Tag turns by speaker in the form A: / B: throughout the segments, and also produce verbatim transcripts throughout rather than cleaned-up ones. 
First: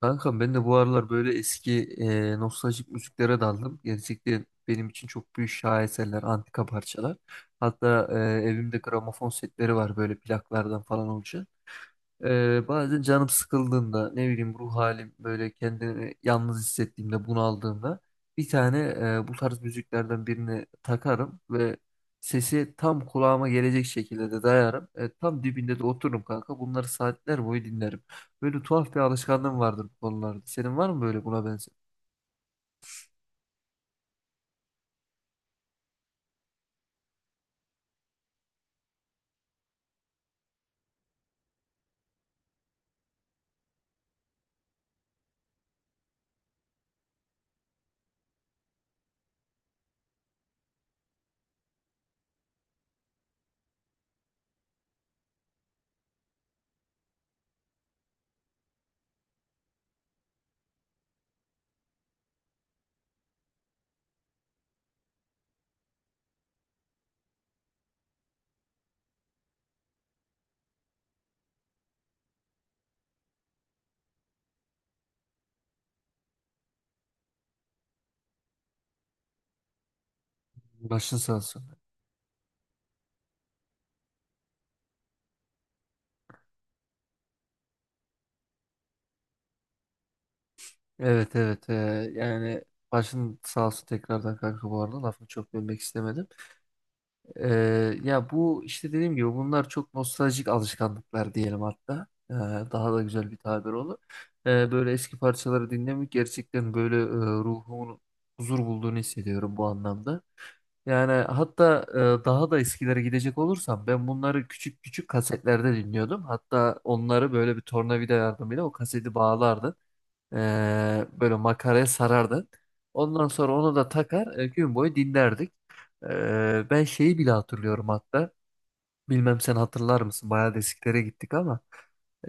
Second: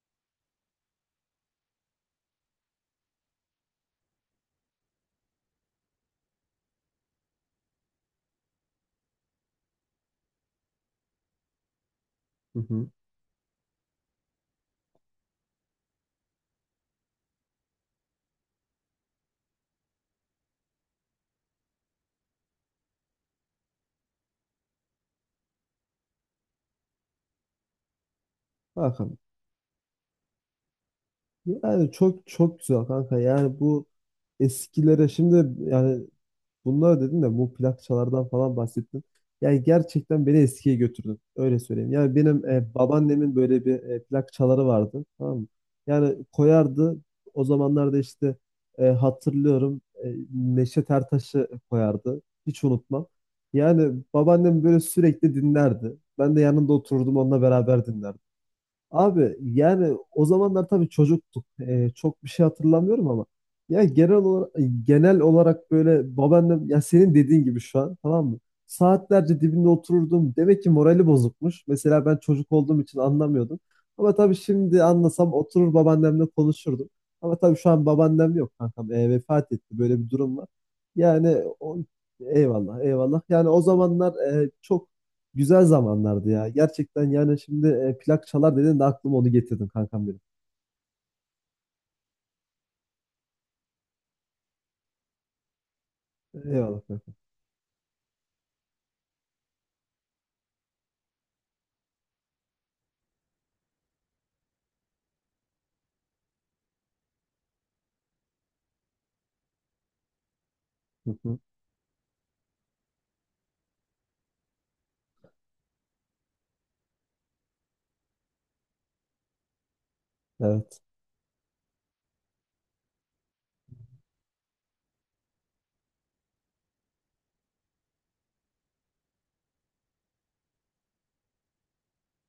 A: Kankam ben de bu aralar böyle eski e, nostaljik müziklere daldım. Gerçekten benim için çok büyük şaheserler, antika parçalar. Hatta e, evimde gramofon setleri var böyle plaklardan falan olacak.
B: Hı
A: Ee,
B: hı.
A: bazen canım sıkıldığında ne bileyim ruh halim böyle kendimi yalnız hissettiğimde bunaldığımda bir tane e, bu tarz müziklerden birini takarım ve sesi tam kulağıma gelecek şekilde de dayarım. E, tam dibinde de otururum kanka. Bunları saatler boyu dinlerim. Böyle tuhaf bir
B: Kanka,
A: alışkanlığım vardır bu konularda. Senin var mı böyle buna benzer?
B: yani çok çok güzel kanka. Yani bu eskilere şimdi yani bunlar dedin de bu plakçalardan falan bahsettin. Yani gerçekten beni eskiye götürdün. Öyle söyleyeyim. Yani benim e, babaannemin böyle bir e, plak vardı. Tamam mı? Yani koyardı. O zamanlarda işte e, hatırlıyorum e, Neşet Ertaş'ı koyardı. Hiç unutmam. Yani babaannem böyle sürekli dinlerdi. Ben de yanında otururdum onunla beraber dinlerdim. Abi yani o zamanlar tabii çocuktuk. Ee, çok bir şey hatırlamıyorum ama ya genel olarak genel olarak böyle babaannem ya senin dediğin gibi şu an tamam mı? Saatlerce dibinde otururdum. Demek ki morali bozukmuş. Mesela ben çocuk olduğum için anlamıyordum. Ama tabii şimdi anlasam oturur babaannemle konuşurdum. Ama tabii şu an babaannem yok kankam. Ee, vefat etti. Böyle bir durum var.
A: Başın sağ
B: Yani
A: olsun.
B: o, eyvallah eyvallah. Yani o zamanlar e, çok güzel zamanlardı ya. Gerçekten yani şimdi e, plak çalar dedin de aklıma onu getirdim kankam benim.
A: Evet, evet, e, yani başın sağ olsun tekrardan kanka, bu arada lafını çok bölmek istemedim.
B: Eyvallah kankam.
A: Ee, ya bu işte dediğim gibi bunlar çok nostaljik alışkanlıklar diyelim hatta. Ee, daha da güzel bir tabir olur. Ee, böyle eski parçaları dinlemek gerçekten böyle e, ruhumun huzur bulduğunu hissediyorum bu anlamda.
B: Hı
A: Yani
B: hı.
A: hatta e, daha da eskilere gidecek olursam ben bunları küçük küçük kasetlerde dinliyordum. Hatta onları böyle bir tornavida yardımıyla o kaseti bağlardım.
B: Evet.
A: Ee, böyle makaraya sarardın. Ondan sonra onu da takar, e, gün boyu dinlerdik. Ee, ben şeyi bile hatırlıyorum hatta. Bilmem sen hatırlar mısın? Bayağı desiklere gittik ama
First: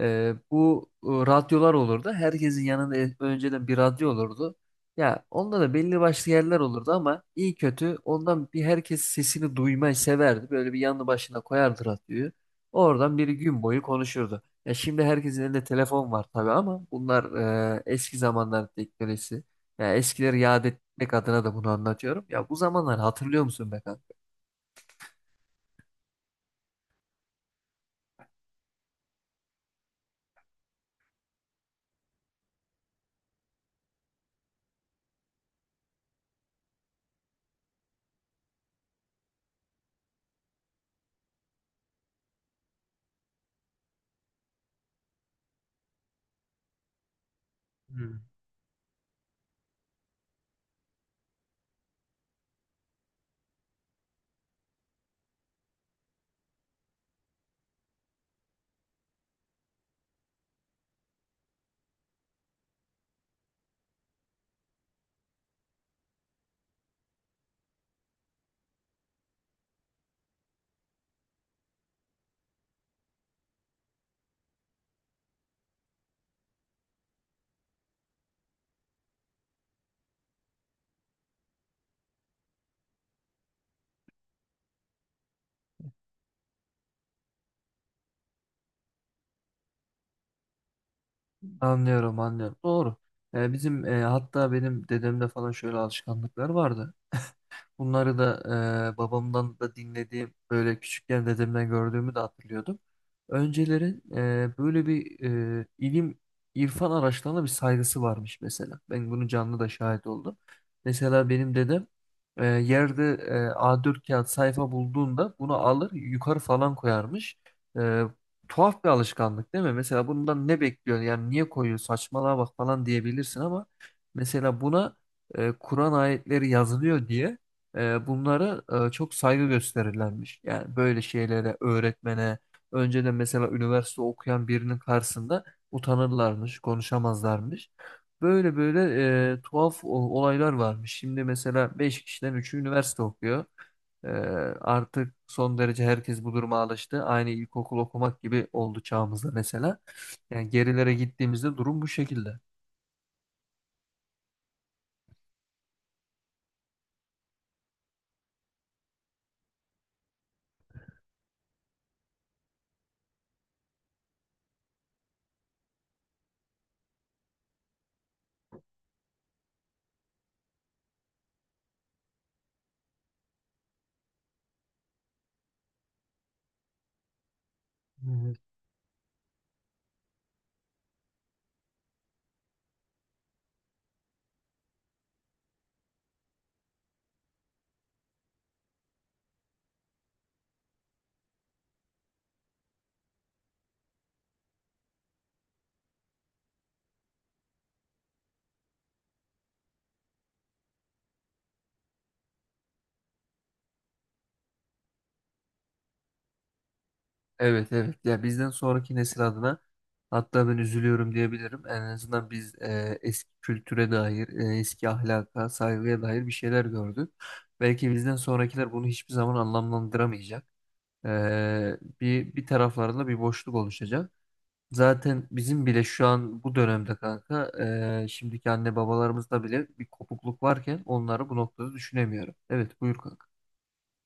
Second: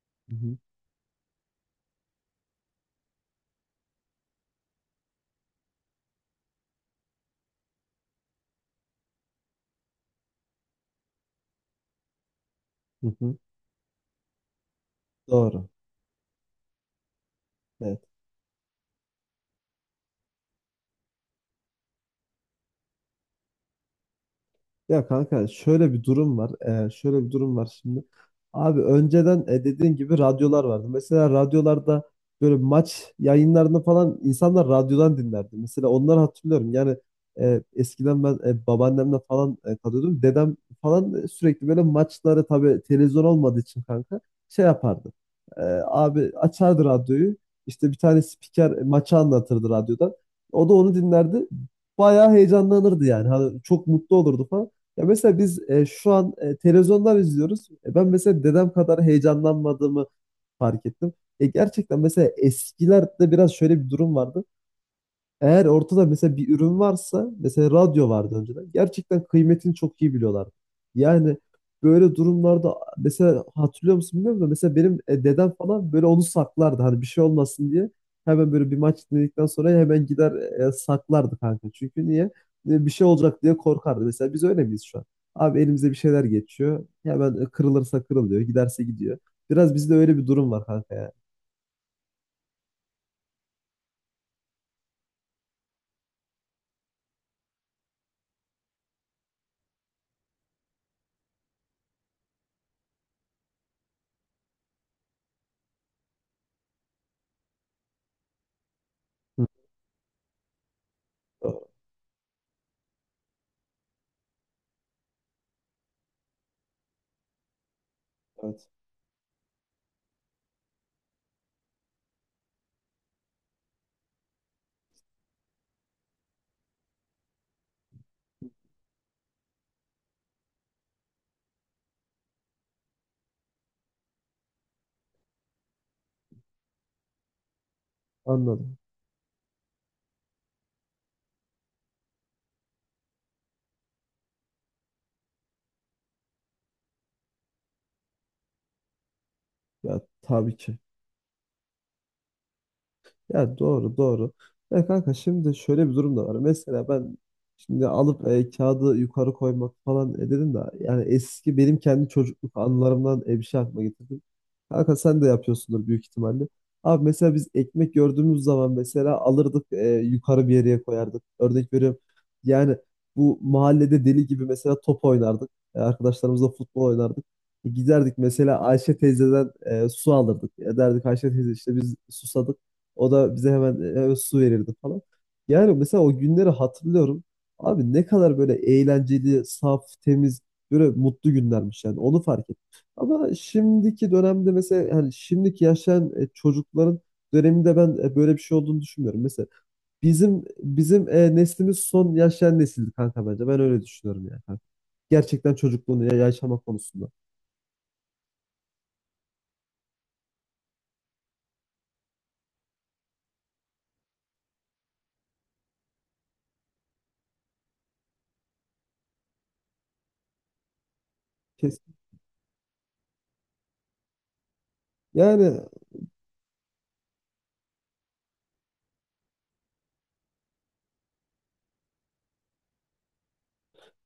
A: e,
B: Hı hı.
A: bu e, radyolar olurdu. Herkesin yanında e- önceden bir radyo olurdu. Ya onda da belli başlı yerler olurdu ama iyi kötü ondan bir herkes sesini duymayı severdi. Böyle bir yanı başına koyardı radyoyu.
B: Hı
A: Oradan biri
B: hı.
A: gün boyu konuşurdu. Ya şimdi herkesin elinde
B: Doğru.
A: telefon var tabii ama bunlar e,
B: Evet.
A: eski zamanlar teknolojisi. Ya eskileri yad etmek adına da bunu anlatıyorum. Ya bu zamanları hatırlıyor musun be
B: Ya kanka şöyle bir durum var. Ee, şöyle bir durum var şimdi. Abi önceden e, dediğin gibi radyolar vardı. Mesela radyolarda böyle maç yayınlarını falan insanlar radyodan dinlerdi. Mesela onları hatırlıyorum. Yani e, eskiden ben e, babaannemle falan e, kalıyordum. Dedem falan e, sürekli böyle maçları tabii televizyon olmadığı için kanka şey yapardı. E, Abi açardı radyoyu. İşte bir
A: kanka?
B: tane spiker e, maçı anlatırdı radyodan. O da onu dinlerdi. Bayağı heyecanlanırdı yani. Hani çok mutlu olurdu falan. Ya mesela biz e, şu an e, televizyondan izliyoruz. E, ben mesela dedem kadar heyecanlanmadığımı fark ettim. E, gerçekten mesela eskilerde biraz şöyle bir durum vardı. Eğer ortada mesela bir ürün varsa, mesela radyo vardı önceden. Gerçekten kıymetini çok iyi biliyorlardı. Yani böyle durumlarda mesela hatırlıyor musun bilmiyorum da mesela benim e, dedem falan böyle onu saklardı. Hani bir şey olmasın diye. Hemen böyle bir maç dinledikten sonra hemen gider e, saklardı kanka. Çünkü niye? E, bir şey olacak diye korkardı. Mesela biz öyle miyiz şu an? Abi elimize bir şeyler geçiyor. Hemen e, kırılırsa kırılıyor, giderse gidiyor. Biraz bizde öyle bir durum var kanka ya.
A: Anlıyorum, anlıyorum. Doğru. E, bizim e, hatta benim dedemde falan şöyle alışkanlıklar vardı. Bunları da e, babamdan da dinlediğim, böyle küçükken dedemden gördüğümü de hatırlıyordum. Öncelerin e, böyle bir e, ilim irfan araçlarına bir saygısı varmış mesela. Ben bunu
B: Hı.
A: canlı da şahit oldum. Mesela benim
B: Doğru.
A: dedem e, yerde e, a dört kağıt sayfa bulduğunda bunu alır yukarı falan koyarmış. E,
B: Evet,
A: tuhaf bir alışkanlık değil mi? Mesela bundan ne bekliyor? Yani niye koyuyor? Saçmalığa bak falan diyebilirsin ama mesela buna e, Kur'an ayetleri yazılıyor diye e, bunlara e, çok saygı gösterirlermiş. Yani böyle şeylere, öğretmene, önceden mesela üniversite okuyan birinin karşısında utanırlarmış, konuşamazlarmış. Böyle
B: anladım.
A: böyle e, tuhaf o- olaylar varmış. Şimdi mesela beş kişiden üçü üniversite okuyor. E, artık son derece herkes bu duruma alıştı. Aynı ilkokul okumak gibi oldu çağımızda mesela.
B: Ya
A: Yani
B: tabii ki.
A: gerilere gittiğimizde durum bu şekilde.
B: Ya doğru doğru. Ya kanka şimdi şöyle bir durum da var. Mesela ben şimdi alıp e, kağıdı yukarı koymak falan e, dedim de yani eski benim kendi çocukluk anılarımdan e, bir şey aklıma getirdim. Kanka sen de yapıyorsundur büyük ihtimalle. Abi mesela biz ekmek gördüğümüz zaman mesela alırdık e, yukarı bir yere koyardık. Örnek veriyorum. Yani bu mahallede deli gibi mesela top oynardık. E, arkadaşlarımızla futbol oynardık. E, giderdik mesela Ayşe teyzeden e, su alırdık. E, derdik Ayşe teyze işte biz susadık. O da bize hemen, hemen su verirdi falan. Yani mesela o günleri hatırlıyorum. Abi ne kadar böyle eğlenceli, saf, temiz, böyle mutlu günlermiş yani. Onu fark ettim. Ama şimdiki dönemde mesela yani şimdiki yaşayan e, çocukların döneminde ben e, böyle bir şey olduğunu düşünmüyorum. Mesela bizim bizim e, neslimiz son yaşayan nesildi kanka bence. Ben öyle düşünüyorum yani. Kanka. Gerçekten çocukluğunu ya- yaşama konusunda.
A: Evet, evet, ya bizden sonraki nesil adına hatta ben üzülüyorum diyebilirim. En azından biz e, eski kültüre dair, e, eski ahlaka, saygıya dair bir şeyler gördük. Belki bizden sonrakiler bunu hiçbir zaman anlamlandıramayacak. E,
B: Kesin.
A: bir bir taraflarında bir boşluk oluşacak. Zaten
B: Yani
A: bizim bile şu an bu dönemde kanka, e, şimdiki anne babalarımızda bile bir kopukluk varken onları bu noktada düşünemiyorum. Evet, buyur kanka.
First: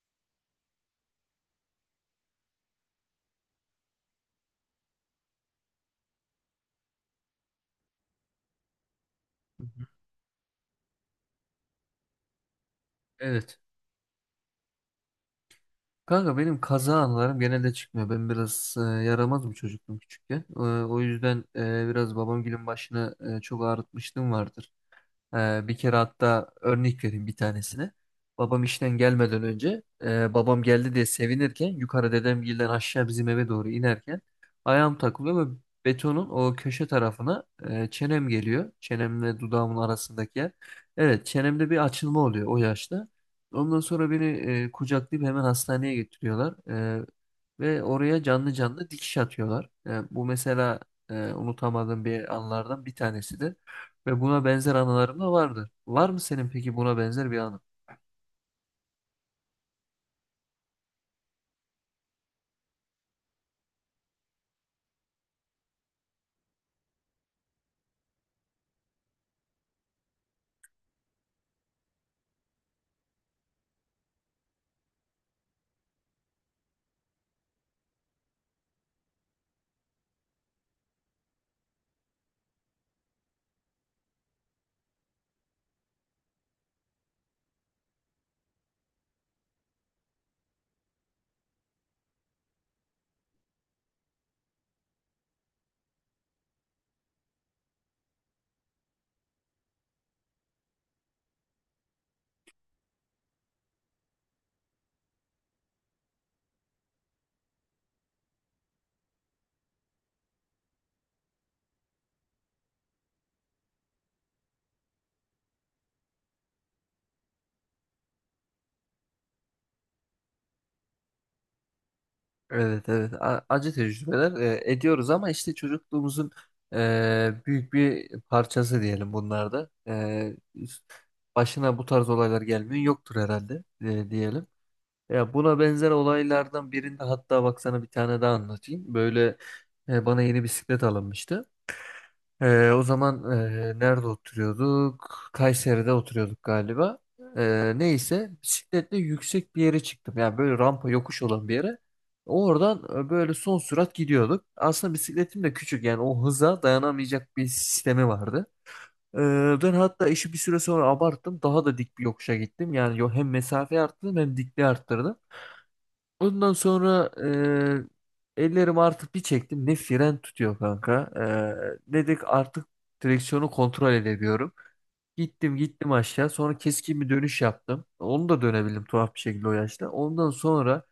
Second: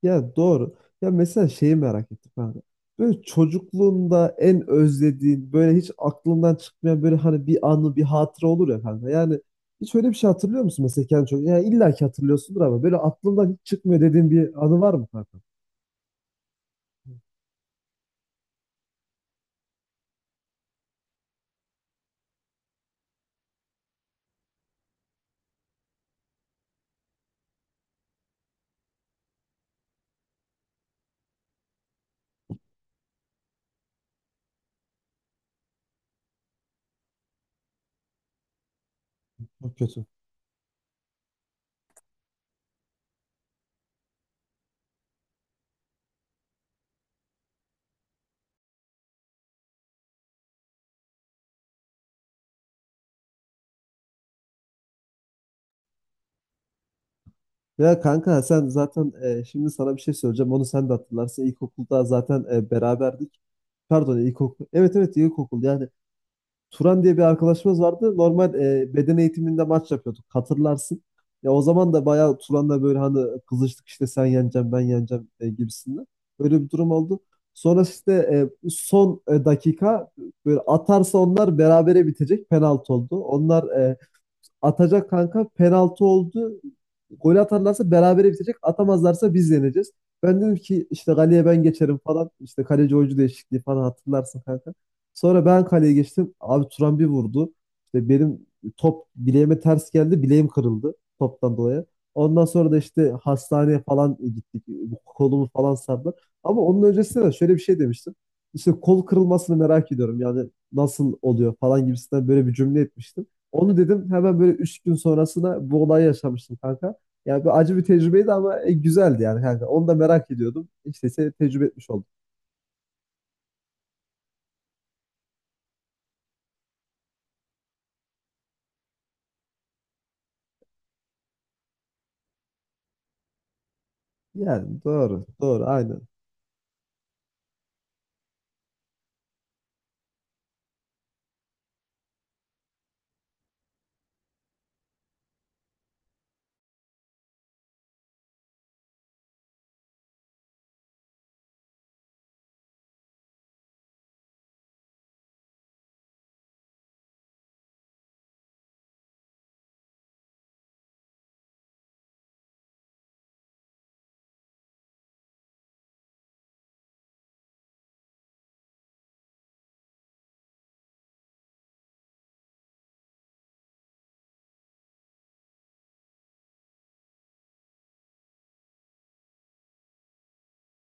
B: ya doğru. Ya mesela şeyi merak ettim kanka. Böyle çocukluğunda en özlediğin, böyle hiç aklından çıkmayan böyle hani bir anı, bir hatıra olur ya kanka. Yani
A: Hı hı.
B: hiç öyle bir şey hatırlıyor musun mesela kendi çocukluğunda? Yani illa ki hatırlıyorsundur ama böyle aklından
A: Evet.
B: hiç çıkmıyor dediğin bir anı var mı kanka?
A: Kanka benim kaza anılarım genelde çıkmıyor. Ben biraz e, yaramaz bir çocuktum küçükken. E, o yüzden e, biraz babam gülün başını e, çok ağrıtmışlığım vardır. Ee, bir kere hatta örnek vereyim bir tanesini. Babam işten gelmeden önce e, babam geldi diye sevinirken yukarı dedemgilden aşağı bizim eve doğru inerken ayağım takılıyor ve betonun o köşe tarafına e, çenem geliyor. Çenemle dudağımın
B: Çok kötü.
A: arasındaki yer. Evet, çenemde bir açılma oluyor o yaşta. Ondan sonra beni e, kucaklayıp hemen hastaneye getiriyorlar. E, ve oraya canlı canlı dikiş atıyorlar. E, bu mesela e, unutamadığım bir anlardan bir tanesidir. Ve buna benzer anılarım da vardır. Var mı senin peki buna benzer bir anın?
B: Ya kanka sen zaten e, şimdi sana bir şey söyleyeceğim. Onu sen de hatırlarsın. İlkokulda zaten e, beraberdik. Pardon ilkokul. Evet evet ilkokul. Yani Turan diye bir arkadaşımız vardı. Normal e, beden eğitiminde maç yapıyorduk. Hatırlarsın. Ya o zaman da bayağı Turan'la böyle hani kızıştık işte sen yeneceksin ben yeneceğim e, gibisinden. Böyle bir durum oldu. Sonra işte e, son e, dakika böyle atarsa onlar berabere bitecek penaltı oldu. Onlar e, atacak kanka. Penaltı oldu. Gol atarlarsa berabere bitecek. Atamazlarsa biz yeneceğiz. Ben dedim ki işte kaleye ben geçerim falan. İşte kaleci oyuncu değişikliği falan hatırlarsın kanka. Sonra ben kaleye geçtim. Abi Turan bir vurdu. İşte benim top bileğime ters geldi. Bileğim kırıldı toptan dolayı. Ondan sonra da işte hastaneye falan gittik. Kolumu falan sardılar. Ama onun öncesinde de şöyle bir şey demiştim. İşte kol kırılmasını merak ediyorum. Yani nasıl oluyor falan gibisinden böyle bir cümle etmiştim. Onu dedim hemen böyle üç gün sonrasında bu olayı yaşamıştım kanka. Yani bir acı bir tecrübeydi ama e, güzeldi yani kanka. Onu da merak ediyordum. İşte seni tecrübe etmiş oldum.
A: Evet, evet. A- acı tecrübeler e, ediyoruz ama işte çocukluğumuzun e, büyük bir parçası diyelim bunlarda. E, başına bu tarz olaylar gelmiyor yoktur herhalde, e, diyelim.
B: Yani doğru,
A: Ya buna
B: doğru,
A: benzer
B: aynen.
A: olaylardan birinde hatta bak sana bir tane daha anlatayım. Böyle e, bana yeni bisiklet alınmıştı. Ee, o zaman e, nerede oturuyorduk? Kayseri'de oturuyorduk galiba. Ee, neyse bisikletle yüksek bir yere çıktım. Yani böyle rampa yokuş olan bir yere. Oradan e, böyle son sürat gidiyorduk. Aslında bisikletim de küçük, yani o hıza dayanamayacak bir sistemi vardı. Ee, ben hatta işi bir süre sonra abarttım. Daha da dik bir yokuşa gittim. Yani yo- hem mesafeyi arttırdım hem dikliği arttırdım. Ondan sonra e, ellerimi artık bir çektim. Ne fren tutuyor kanka. E, dedik artık direksiyonu kontrol edemiyorum. Gittim gittim aşağı. Sonra keskin bir dönüş yaptım. Onu da dönebildim tuhaf bir şekilde o yaşta. Ondan sonra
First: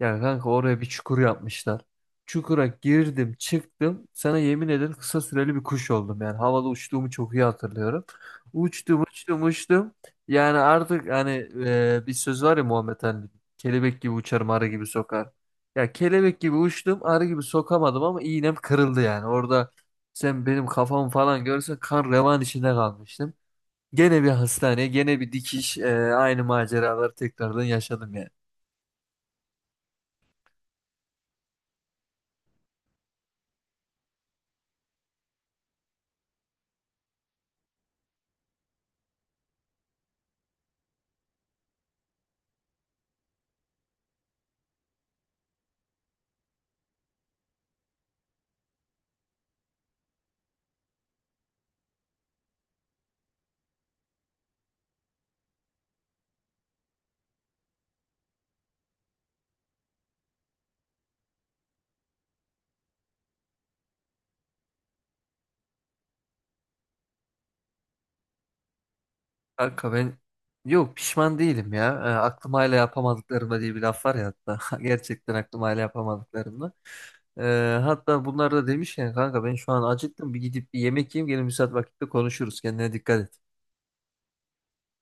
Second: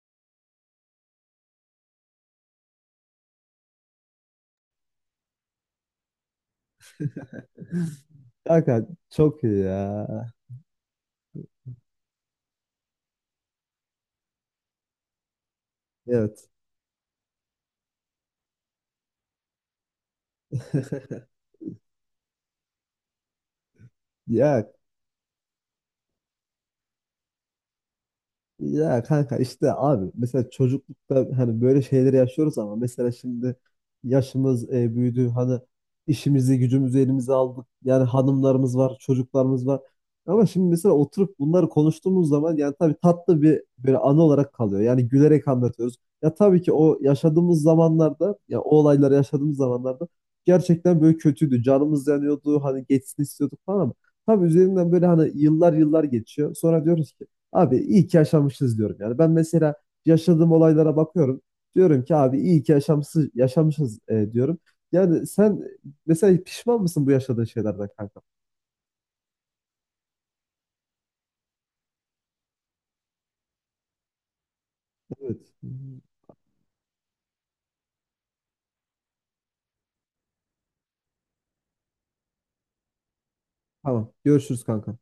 A: ya kanka, oraya bir çukur yapmışlar. Çukura girdim çıktım. Sana yemin ederim kısa süreli bir kuş oldum. Yani havada uçtuğumu çok iyi hatırlıyorum.
B: Kanka
A: Uçtum uçtum
B: çok iyi
A: uçtum.
B: ya.
A: Yani artık hani e, bir söz var ya Muhammed Ali'nin. Kelebek gibi uçarım, arı gibi sokar. Ya kelebek
B: Evet.
A: gibi uçtum, arı gibi sokamadım ama iğnem kırıldı yani. Orada sen benim kafamı falan görsen kan revan içinde kalmıştım. Gene bir
B: Ya
A: hastane, gene bir dikiş, e, aynı maceraları tekrardan yaşadım yani.
B: ya kanka işte abi mesela çocuklukta hani böyle şeyleri yaşıyoruz ama mesela şimdi yaşımız e, büyüdü hani işimizi gücümüzü elimize aldık yani hanımlarımız var çocuklarımız var ama şimdi mesela oturup bunları konuştuğumuz zaman yani tabii tatlı bir böyle anı olarak kalıyor yani gülerek anlatıyoruz ya tabii ki o yaşadığımız zamanlarda ya o olayları yaşadığımız zamanlarda gerçekten böyle kötüydü canımız yanıyordu hani geçsin istiyorduk falan ama tabii üzerinden böyle hani yıllar yıllar geçiyor sonra diyoruz ki abi iyi ki yaşamışız diyorum. Yani ben mesela yaşadığım olaylara bakıyorum. Diyorum ki abi iyi ki yaşamsız, yaşamışız e, diyorum. Yani sen mesela pişman mısın bu yaşadığın şeylerden kanka?
A: Kanka ben, yok, pişman değilim ya. E, aklım hala yapamadıklarımda diye bir laf var ya hatta. Gerçekten
B: Evet.
A: aklım hala yapamadıklarımda. E, hatta bunlar da demişken kanka ben şu an acıktım. Bir gidip bir yemek yiyeyim. Gene müsait vakitte konuşuruz. Kendine dikkat et.
B: Tamam. Görüşürüz kanka.